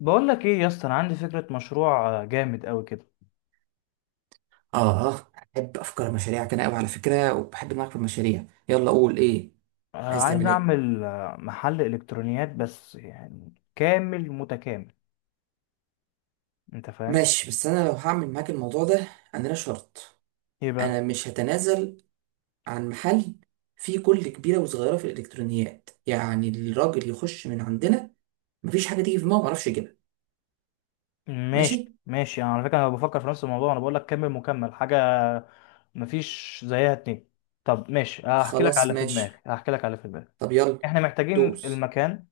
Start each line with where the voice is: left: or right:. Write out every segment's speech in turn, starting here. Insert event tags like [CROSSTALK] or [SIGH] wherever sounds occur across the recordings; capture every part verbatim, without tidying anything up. left: بقول لك ايه يا اسطى، انا عندي فكره مشروع آه، جامد قوي كده.
right: اه. بحب افكار المشاريع كده قوي على فكره، وبحب معاك في المشاريع. يلا قول ايه
left: آه،
right: عايز
left: عايز
right: تعمل ايه؟
left: اعمل آه، محل الكترونيات، بس يعني كامل متكامل. انت فاهم؟
right: ماشي، بس انا لو هعمل معاك الموضوع ده، انا لا شرط.
left: ايه بقى؟
right: انا مش هتنازل عن محل فيه كل كبيره وصغيره في الالكترونيات. يعني الراجل يخش من عندنا مفيش حاجه تيجي في دماغه ما اعرفش يجيبها. ماشي.
left: ماشي ماشي، انا على فكره انا بفكر في نفس الموضوع، انا بقول لك كامل مكمل حاجه. مفيش زيها اتنين. طب ماشي، هحكي لك
right: خلاص
left: على في دماغي
right: ماشي.
left: هحكي لك على في دماغي.
right: طب يلا
left: احنا محتاجين
right: دوس.
left: المكان.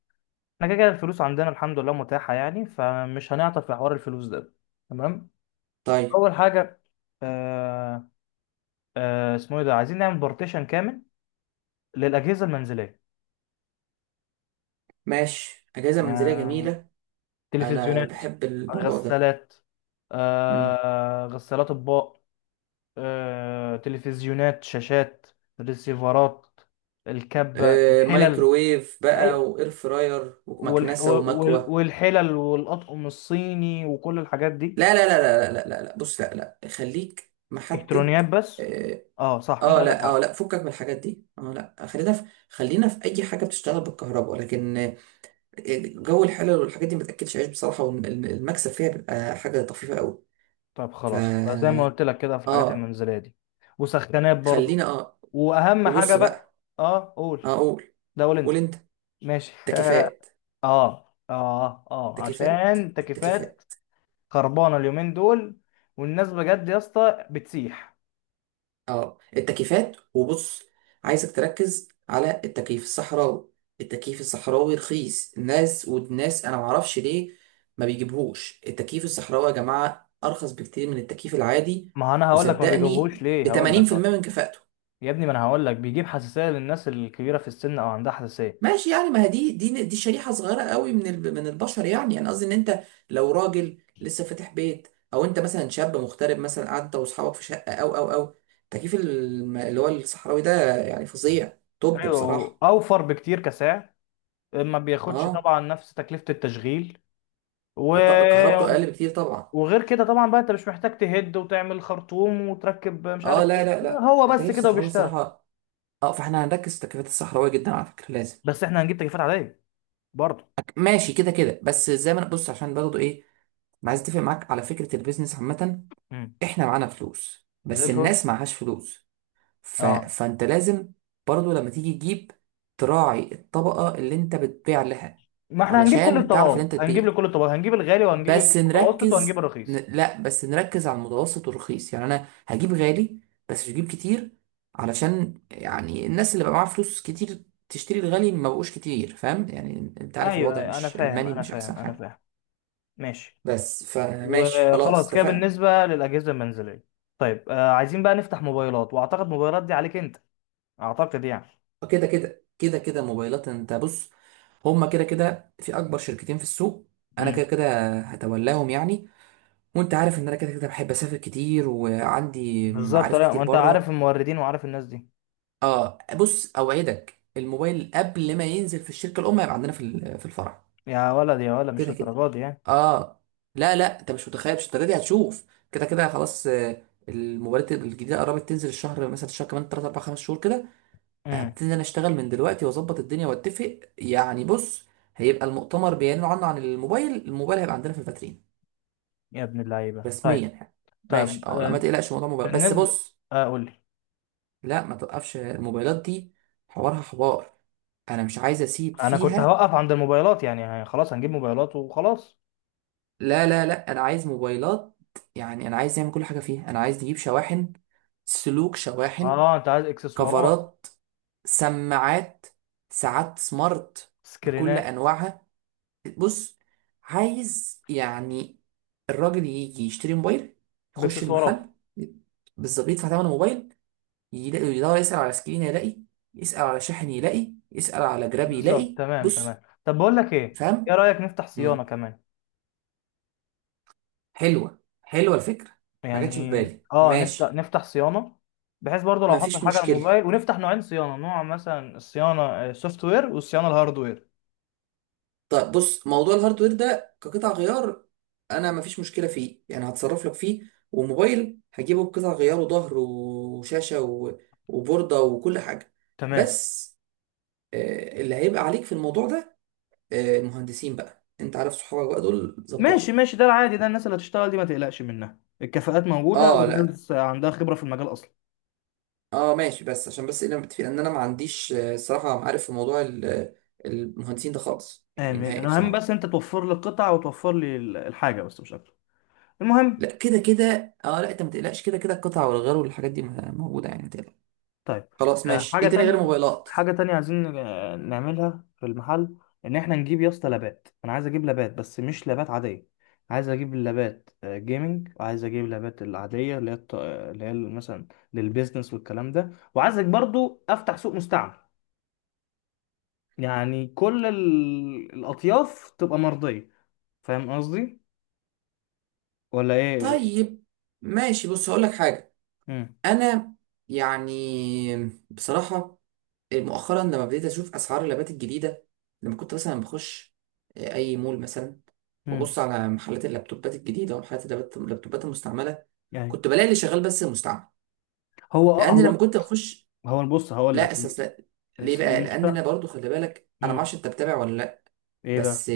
left: احنا كده كده الفلوس عندنا الحمد لله متاحه، يعني فمش هنعطل في حوار الفلوس ده. تمام.
right: طيب
left: اول حاجه. آه، آه، اسمه ايه ده، عايزين نعمل بارتيشن كامل للاجهزه المنزليه.
right: ماشي، اجازه منزليه
left: آه،
right: جميله. انا
left: تلفزيونات.
right: بحب الموضوع ده.
left: غسالات. آه، غسالات اطباق. آه، تلفزيونات، شاشات. ريسيفرات. الكبه،
right: آه،
left: الحلل.
right: مايكروويف بقى،
left: ايوه.
right: واير فراير
left: والح-
right: ومكنسه
left: وال-
right: ومكوه.
left: والحلل والاطقم الصيني وكل الحاجات دي.
right: لا لا لا لا لا لا لا، بص، لا لا، خليك محدد.
left: الكترونيات بس.
right: اه.
left: اه، صح انت
right: آه،
left: عندك
right: لا اه
left: حق.
right: لا، فكك من الحاجات دي. اه لا، خلينا في خلينا في اي حاجه بتشتغل بالكهرباء، لكن آه، جو الحلل والحاجات دي ما تاكلش عيش بصراحه، والمكسب فيها بيبقى حاجه طفيفه قوي.
left: طيب
right: ف
left: خلاص، يبقى زي ما قلت لك كده في الحاجات
right: اه.
left: المنزليه دي. وسخانات برضو.
right: خلينا اه.
left: واهم حاجه
right: وبص
left: بقى.
right: بقى.
left: اه، قول.
right: هقول
left: ده قول
right: قول
left: انت.
right: انت.
left: ماشي. [LAUGHS]
right: تكييفات.
left: اه اه اه،
right: تكييفات
left: عشان تكييفات
right: التكييفات.
left: خربانه اليومين دول، والناس بجد يا اسطى بتسيح.
right: اه التكييفات، وبص، عايزك تركز على التكييف الصحراوي. التكييف الصحراوي رخيص. الناس والناس انا معرفش ليه ما بيجيبهوش التكييف الصحراوي. يا جماعة ارخص بكتير من التكييف العادي.
left: ما انا هقول لك ما بيجيبوهوش
right: وصدقني ب
left: ليه، هقول لك
right: تمانين بالميه
left: اه.
right: من كفاءته.
left: يا ابني، ما انا هقول لك بيجيب حساسيه للناس الكبيره في السن او عندها حساسيه.
right: ماشي يعني، ما هي دي دي دي شريحة صغيرة قوي من ال- من البشر. يعني انا قصدي ان انت لو راجل لسه فاتح بيت، او انت مثلا شاب مغترب، مثلا قاعد انت واصحابك في شقة، او او او تكييف الم- اللي هو الصحراوي ده يعني فظيع، طب
left: ايوه،
right: بصراحة.
left: اوفر بكتير كسعر. ما بياخدش
right: اه.
left: طبعا نفس تكلفه التشغيل. و...
right: طب كهربته اقل بكتير طبعا.
left: وغير كده طبعا بقى انت مش محتاج تهد وتعمل خرطوم وتركب مش
right: اه
left: عارف
right: لا
left: ايه.
right: لا لا،
left: هو بس
right: التكييف
left: كده
right: الصحراوي
left: وبيشتغل.
right: الصراحة. اه فاحنا هنركز في التكييفات الصحراوية جدا على فكرة، لازم.
left: بس احنا هنجيب تكييفات عاديه برضه.
right: ماشي كده كده، بس زي ما انا بص، عشان برضه ايه، ما عايز اتفق معاك على فكرة البيزنس عامة. احنا معانا فلوس
left: زي
right: بس
left: الفل.
right: الناس معهاش فلوس. ف...
left: اه،
right: فانت لازم برضو لما تيجي تجيب تراعي الطبقة اللي انت بتبيع لها،
left: ما احنا هنجيب كل
right: علشان تعرف ان
left: الطبقات،
right: انت
left: هنجيب
right: تبيع.
left: لكل الطبقات، هنجيب الغالي وهنجيب
right: بس
left: المتوسط وهنجيب
right: نركز ن...
left: الرخيص.
right: لا بس نركز على المتوسط والرخيص. يعني انا هجيب غالي بس مش هجيب كتير، علشان يعني الناس اللي بقى معاها فلوس كتير تشتري الغالي ما بقوش كتير. فاهم يعني، انت عارف
left: ايوه
right: الوضع
left: ايوه، انا
right: مش
left: فاهم
right: المالي
left: انا
right: مش احسن
left: فاهم انا
right: حاجة.
left: فاهم. ماشي.
right: بس فماشي خلاص
left: وخلاص كده
right: اتفقنا.
left: بالنسبه للاجهزه المنزليه. طيب، آه عايزين بقى نفتح موبايلات، واعتقد موبايلات دي عليك انت. اعتقد يعني.
right: كده كده كده كده موبايلات. انت بص، هما كده كده في اكبر شركتين في السوق. انا كده
left: امم.
right: كده هتولاهم يعني، وانت عارف ان انا كده كده بحب اسافر كتير وعندي
left: بالظبط،
right: معارف
left: لا
right: كتير
left: ما انت عارف
right: بره.
left: الموردين وعارف الناس دي.
right: اه بص، اوعدك الموبايل قبل ما ينزل في الشركه الام هيبقى عندنا في ال- في الفرع.
left: يا ولد يا ولد، مش
right: كده كده.
left: للدرجه دي يعني.
right: اه. لا لا، انت مش متخيل، مش انت دي هتشوف. كده كده خلاص. آه، الموبايلات الجديده قربت تنزل الشهر، مثلا الشهر كمان تلاتة اربعة خمسة شهور كده.
left: امم.
right: هبتدي انا اشتغل من دلوقتي واظبط الدنيا واتفق. يعني بص، هيبقى المؤتمر بيعلنوا عنه عن الموبايل، الموبايل هيبقى عندنا في الفاترين
left: يا ابن اللعيبه، طيب.
right: رسميا يعني. ماشي
left: طيب،
right: اه، لا ما
left: آه.
right: تقلقش موضوع الموبايل. بس
left: بالنسبه.
right: بص،
left: آه قول لي.
right: لا ما توقفش الموبايلات دي، حوارها حوار، انا مش عايز اسيب
left: انا كنت
right: فيها.
left: هوقف عند الموبايلات يعني، آه، خلاص هنجيب موبايلات وخلاص.
right: لا لا لا، انا عايز موبايلات. يعني انا عايز نعمل كل حاجه فيها. انا عايز نجيب شواحن، سلوك، شواحن،
left: اه، انت عايز اكسسوارات.
right: كفرات، سماعات، ساعات سمارت بكل
left: سكرينات.
right: انواعها. بص، عايز يعني الراجل يجي يشتري موبايل، يخش
left: باكسسوارات.
right: المحل بالظبط يدفع ثمن الموبايل، يلاقي، يدور يسأل على سكرين يلاقي، يسأل على شاحن يلاقي، يسأل على جراب
left: بالظبط،
right: يلاقي.
left: تمام
right: بص
left: تمام، طب بقول لك ايه. ايه
right: فاهم.
left: رايك نفتح صيانه
right: مم.
left: كمان؟
right: حلوة حلوة الفكرة. ما جاتش في
left: يعني
right: بالي،
left: اه، نفتح
right: ماشي.
left: نفتح صيانه. بحيث برضو لو حصل
right: مفيش
left: حاجه على
right: مشكلة.
left: الموبايل، ونفتح نوعين صيانه، نوع مثلا الصيانه السوفت وير والصيانه الهاردوير.
right: طيب بص، موضوع الهاردوير ده كقطع غيار انا مفيش مشكله فيه، يعني هتصرف لك فيه. وموبايل هجيبه بقطع غيار، وظهر وشاشه و... وبورده وكل حاجه.
left: تمام.
right: بس آه، اللي هيبقى عليك في الموضوع ده، آه، المهندسين بقى، انت عارف صحابك بقى دول، ظبطهم.
left: ماشي ماشي، ده العادي ده، الناس اللي هتشتغل دي ما تقلقش منها، الكفاءات موجوده
right: اه لا.
left: والناس عندها خبره في المجال اصلا.
right: اه ماشي، بس عشان بس انا متفق ان انا ما عنديش، آه، الصراحه، عارف، في موضوع ال- المهندسين ده خالص يعني
left: آمين.
right: نهائي
left: انا المهم
right: بصراحه.
left: بس انت توفر لي القطع وتوفر لي ال- الحاجه، بس مش اكتر. المهم.
right: لا كده كده. اه لا، انت ما تقلقش، كده كده القطع والغيار والحاجات دي موجوده، يعني ما تقلقش.
left: طيب،
right: خلاص
left: آه،
right: ماشي.
left: حاجة
right: ايه تاني غير
left: تانية.
right: موبايلات؟
left: حاجة تانية عايزين آه، نعملها في المحل. إن إحنا نجيب يا اسطى لابات، أنا عايز أجيب لابات بس مش لابات عادية. عايز أجيب اللابات آه، جيمنج، وعايز أجيب اللابات العادية اللي هي الط- آه، اللي هي مثلا للبيزنس والكلام ده، وعايزك برضو أفتح سوق مستعمل. يعني كل ال- الأطياف تبقى مرضية. فاهم قصدي ولا إيه؟
right: طيب ماشي، بص هقول لك حاجه.
left: مم.
right: انا يعني بصراحه مؤخرا لما بديت اشوف اسعار اللابات الجديده، لما كنت مثلا بخش آه، اي مول مثلا،
left: مم.
right: وابص على محلات اللابتوبات الجديده ومحلات اللابت- اللابتوبات المستعمله،
left: يعني
right: كنت بلاقي اللي شغال بس المستعمل.
left: هو آه،
right: لان
left: هو
right: لما كنت بخش،
left: هو بص هقول
right: لا
left: لك.
right: اساس لا. ليه بقى؟ لان انا
left: المستعمل.
right: برضو خلي بالك، انا ما اعرفش انت بتابع ولا لا،
left: إيه بقى؟
right: بس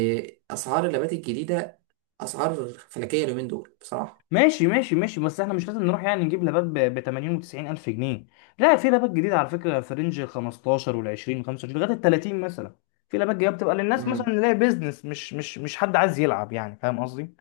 right: اسعار اللابات الجديده، اسعار فلكيه اليومين دول بصراحه.
left: ماشي ماشي ماشي، بس احنا مش لازم نروح يعني نجيب لابات ب تمانين و90 الف جنيه. لا، في لابات جديده على فكره في رينج خمستاشر وال عشرين خمسه وعشرين لغايه ال تلاتين مثلا. في لابات جديده بتبقى للناس مثلا
right: مم.
left: اللي هي بيزنس، مش مش مش حد عايز يلعب يعني، فاهم قصدي.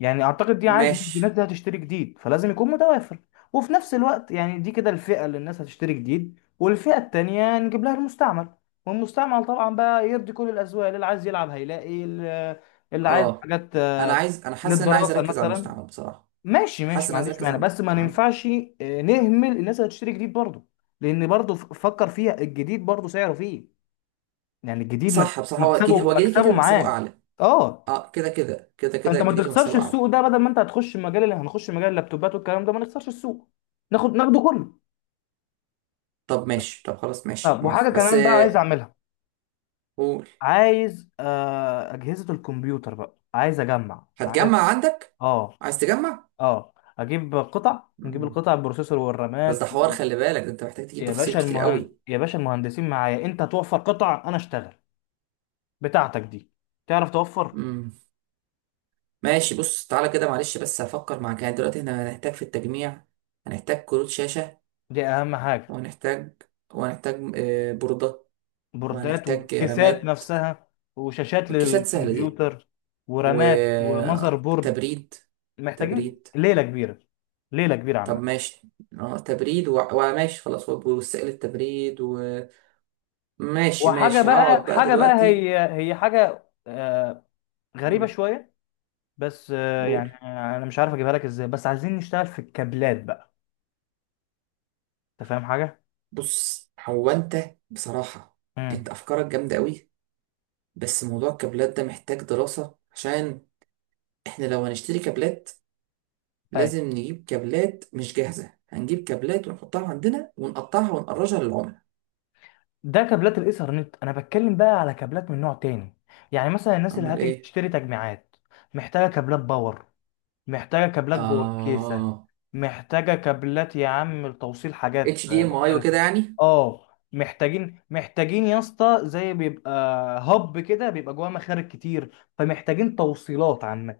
left: يعني اعتقد دي عادي،
right: ماشي.
left: الناس دي هتشتري جديد فلازم يكون متوافر. وفي نفس الوقت يعني دي كده الفئه اللي الناس هتشتري جديد، والفئه التانيه نجيب لها المستعمل. والمستعمل طبعا بقى يرضي كل الاذواق، اللي عايز يلعب هيلاقي، اللي اللي عايز
right: اه
left: حاجات
right: انا عايز، انا حاسس ان انا عايز
left: للدراسه
right: اركز على
left: مثلا.
right: المستعمل بصراحه.
left: ماشي
right: حاسس
left: ماشي،
right: ان
left: ما
right: انا عايز
left: عنديش
right: اركز
left: مانع،
right: على
left: بس ما
right: آه.
left: ننفعش آه، نهمل الناس اللي هتشتري جديد برضه. لان برضه، ف- فكر فيها، الجديد برضه سعره فيه. يعني الجديد مك-
right: صح بصراحه، هو اكيد
left: مكسبه
right: هو جديد كده
left: مكسبه
right: كده مكسبه
left: معاه.
right: اعلى.
left: اه،
right: اه كده كده كده كده
left: فانت ما
right: الجديد
left: تخسرش
right: مكسبه اعلى.
left: السوق ده، بدل ما انت هتخش مجال، اللي هنخش مجال اللابتوبات والكلام ده ما نخسرش السوق. ناخد ناخده كله.
right: طب ماشي، طب خلاص ماشي
left: طب وحاجه
right: موافق، بس
left: كمان بقى عايز
right: آه،
left: اعملها.
right: قول.
left: عايز آه اجهزه الكمبيوتر، بقى عايز اجمع، عايز
right: هتجمع عندك؟
left: اه
right: عايز تجمع.
left: اه، اجيب قطع، نجيب
right: مم.
left: القطع البروسيسور
right: بس ده
left: والرامات.
right: حوار خلي بالك، ده انت محتاج تجيب
left: يا
right: تفاصيل
left: باشا
right: كتير
left: المهن...
right: قوي.
left: يا باشا المهندسين معايا، انت توفر قطع انا اشتغل. بتاعتك دي. تعرف توفر.
right: مم. ماشي بص، تعالى كده معلش بس هفكر معاك. يعني دلوقتي احنا هنحتاج في التجميع، هنحتاج كروت شاشه،
left: دي اهم حاجة.
right: وهنحتاج وهنحتاج آه، بوردات،
left: بوردات
right: وهنحتاج
left: وكيسات
right: رامات.
left: نفسها. وشاشات
right: الكيسات سهلة دي.
left: للكمبيوتر. ورامات ومذر بورد.
right: وتبريد.
left: محتاجين
right: تبريد.
left: ليلة كبيرة. ليلة كبيرة
right: طب
left: عامة.
right: ماشي، اه تبريد و- وماشي خلاص، وب- وسائل التبريد. وماشي
left: وحاجة
right: ماشي، هقعد
left: بقى
right: بقى
left: حاجة بقى
right: دلوقتي.
left: هي هي حاجة آه، غريبة
right: مم،
left: شوية. بس آه،
right: قول.
left: يعني انا مش عارف اجيبها لك ازاي، بس عايزين نشتغل في الكابلات بقى. انت فاهم حاجة؟
right: بص هو انت بصراحة
left: امم.
right: انت افكارك جامدة قوي. بس موضوع الكابلات ده محتاج دراسة، عشان احنا لو هنشتري كابلات لازم نجيب كابلات مش جاهزة. هنجيب كابلات ونحطها عندنا ونقطعها ونقرجها للعملاء.
left: ده كابلات الايثرنت، انا بتكلم بقى على كابلات من نوع تاني. يعني مثلا الناس اللي
right: امال
left: هتيجي
right: ايه.
left: تشتري تجميعات محتاجه كابلات باور، محتاجه كابلات جوه الكيسه،
right: اه،
left: محتاجه كابلات يا عم لتوصيل حاجات
right: اتش دي ام اي
left: مختلفه.
right: وكده يعني.
left: اه. محتاجين محتاجين يا اسطى، زي بيبقى هب كده بيبقى جواه مخارج كتير، فمحتاجين توصيلات عامه.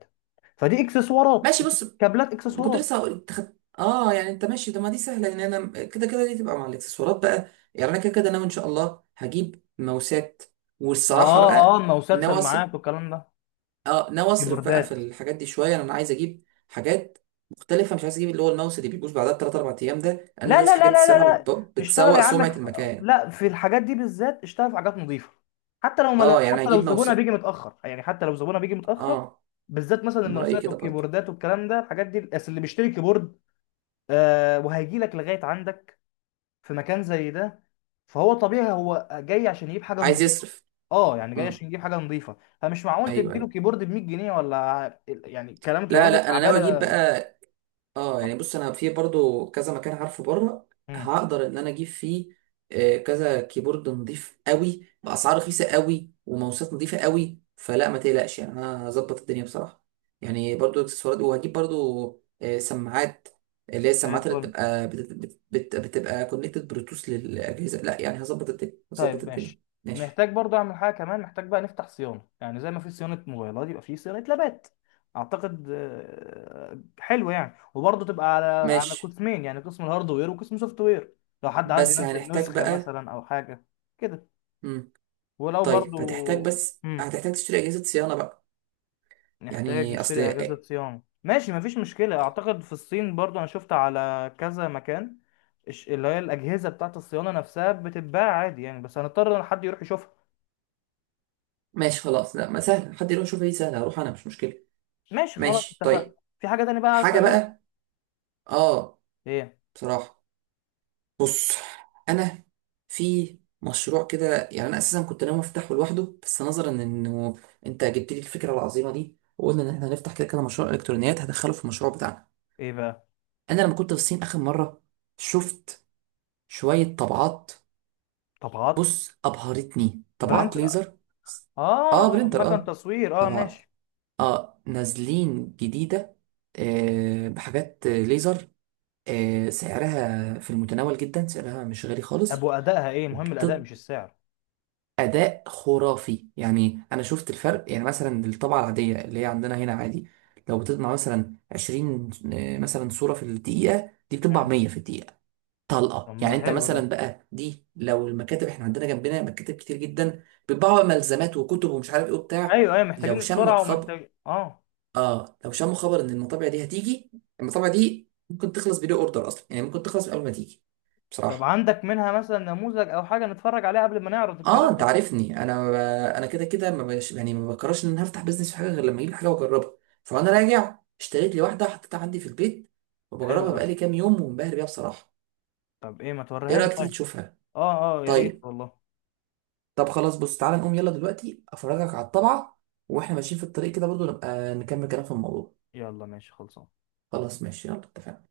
left: فدي اكسسوارات.
right: ماشي بص،
left: كابلات
right: كنت
left: اكسسوارات.
right: لسه هقول تخ... اه، يعني انت ماشي، ده ما دي سهله، ان انا كده كده دي تبقى مع الاكسسوارات بقى. يعني انا كده كده ناوي ان شاء الله هجيب ماوسات. والصراحه
left: اه اه،
right: بقى
left: ماوسات
right: ناوي اصرف،
left: سماعات والكلام ده.
right: اه ناوي اصرف بقى في
left: كيبوردات.
right: الحاجات دي شويه. يعني انا عايز اجيب حاجات مختلفه، مش عايز اجيب اللي هو الماوس اللي بيبوظ بعدها بثلاث اربع ايام ده، انا
left: لا
right: ده
left: لا لا
right: الحاجات دي
left: لا لا
right: الصراحه
left: لا.
right: بت-
left: اشتغل
right: بتسوق
left: يا عم
right: سمعه
left: في-
right: المكان.
left: لا، في الحاجات دي بالذات اشتغل في حاجات نظيفه. حتى لو مل...
right: اه يعني
left: حتى لو
right: هجيب ماوس.
left: زبونها بيجي متاخر، يعني حتى لو زبونها بيجي متاخر.
right: اه
left: بالذات مثلا
right: انا رايي
left: الماوسات
right: كده برضو.
left: والكيبوردات والكلام ده، الحاجات دي اصل اللي بيشتري كيبورد آه وهيجي لك لغايه عندك في مكان زي ده، فهو طبيعي هو جاي عشان يجيب حاجه
right: عايز
left: نظيفه.
right: يصرف.
left: اه، يعني جاي
right: امم.
left: عشان يجيب حاجه نظيفه، فمش معقول
right: ايوه
left: تديله
right: ايوه.
left: كيبورد ب ميت جنيه ولا يعني كلام
right: لا
left: كيبوردات
right: لا، انا ناوي
left: تعبانه
right: اجيب
left: آه،
right: بقى. اه يعني بص، انا في برضو كذا مكان عارفه بره
left: مم.
right: هقدر ان انا اجيب فيه آه، كذا كيبورد نضيف قوي باسعار رخيصه قوي وماوسات نضيفه قوي. فلا ما تقلقش، يعني انا هظبط الدنيا بصراحه. يعني برضو اكسسوارات، وهجيب برضو آه، سماعات، اللي هي
left: زي
right: السماعات اللي
left: الفل.
right: بتبقى بت- بت- بت- بتبقى كونكتد بلوتوث للاجهزه. لا يعني هظبط الدنيا، هظبط
left: طيب
right: الدنيا.
left: ماشي.
right: ماشي.
left: محتاج برضه اعمل حاجه كمان، محتاج بقى نفتح صيانه، يعني زي ما في صيانه موبايلات يبقى في صيانه لابات. اعتقد آه، حلو يعني، وبرضه تبقى على على
right: ماشي
left: قسمين، يعني قسم الهاردوير وقسم سوفت وير. لو حد عايز
right: بس
left: ينزل
right: هنحتاج
left: نسخه
right: بقى.
left: مثلا او حاجه كده.
right: مم.
left: ولو
right: طيب
left: برضه
right: هتحتاج، بس
left: مم.
right: هتحتاج تشتري اجهزه صيانه بقى.
left: نحتاج
right: يعني اصل.
left: نشتري اجهزه صيانه، ماشي مفيش مشكله، اعتقد في الصين برضه انا شفت على كذا مكان. الش- اللي هي الاجهزه بتاعت الصيانه نفسها بتتباع عادي يعني، بس هنضطر ان حد يروح يشوفها.
right: ماشي خلاص، لا ما سهل حد يروح يشوف ايه سهل، هروح انا مش مشكله.
left: ماشي خلاص
right: ماشي
left: اتفقنا.
right: طيب.
left: في حاجة تانية بقى عايز
right: حاجه
left: تعملها؟
right: بقى. اه
left: ايه؟
right: بصراحه، بص انا في مشروع كده، يعني انا اساسا كنت ناوي افتحه لوحده، بس نظرا انه انت جبت لي الفكره العظيمه دي وقلنا ان احنا هنفتح كده كده مشروع الكترونيات، هدخله في المشروع بتاعنا.
left: ايه بقى؟
right: انا لما كنت في الصين اخر مره شفت شويه طبعات.
left: طبعات.
right: بص ابهرتني
left: برنت.
right: طبعات ليزر. اه
left: اه،
right: برينتر،
left: مكان
right: اه
left: تصوير، اه
right: طبعا.
left: ماشي.
right: اه نازلين جديدة، آه بحاجات ليزر. آه سعرها في المتناول جدا، سعرها مش غالي
left: طب
right: خالص.
left: وادائها ايه، مهم الاداء مش
right: وبتدي
left: السعر.
right: أداء خرافي. يعني أنا شفت الفرق يعني، مثلا الطبعة العادية اللي هي عندنا هنا عادي لو بتطبع مثلا عشرين آه، مثلا صورة في الدقيقة، دي بتطبع
left: مم.
right: مية في الدقيقة
left: طب
right: طلقة.
left: ما
right: يعني انت
left: حلو ده.
right: مثلا بقى دي لو المكاتب، احنا عندنا جنبنا مكاتب كتير جدا بيطبعوا ملزمات وكتب ومش عارف ايه وبتاع،
left: ايوه ايوه،
right: لو
left: محتاجين
right: شمت
left: السرعة
right: خب
left: ومحتاج اه.
right: اه لو شموا خبر ان المطابع دي هتيجي، المطابع دي ممكن تخلص بدون اوردر اصلا، يعني ممكن تخلص قبل ما تيجي
left: طب
right: بصراحه.
left: عندك منها مثلا نموذج او حاجة نتفرج عليها قبل ما نعرض الكلام
right: اه انت
left: ده؟
right: عارفني، انا ب... انا كده كده ما بش... يعني ما بكررش ان انا هفتح بيزنس في حاجه غير لما اجيب حاجه واجربها. فانا راجع اشتريت لي واحده، حطيتها عندي في البيت
left: حلو
right: وبجربها
left: ده.
right: بقالي كام يوم، ومنبهر بيها بصراحه.
left: طب ايه، ما
right: ايه
left: توريهاني
right: رايك تيجي
left: طيب.
right: تشوفها؟
left: اه اه، يا ريت
right: طيب.
left: والله.
right: طب خلاص بص تعالى نقوم يلا دلوقتي افرجك على الطبعه، واحنا ماشيين في الطريق كده برضو نبقى نكمل كلام في الموضوع.
left: يلا ماشي خلصان.
right: خلاص ماشي يلا اتفقنا.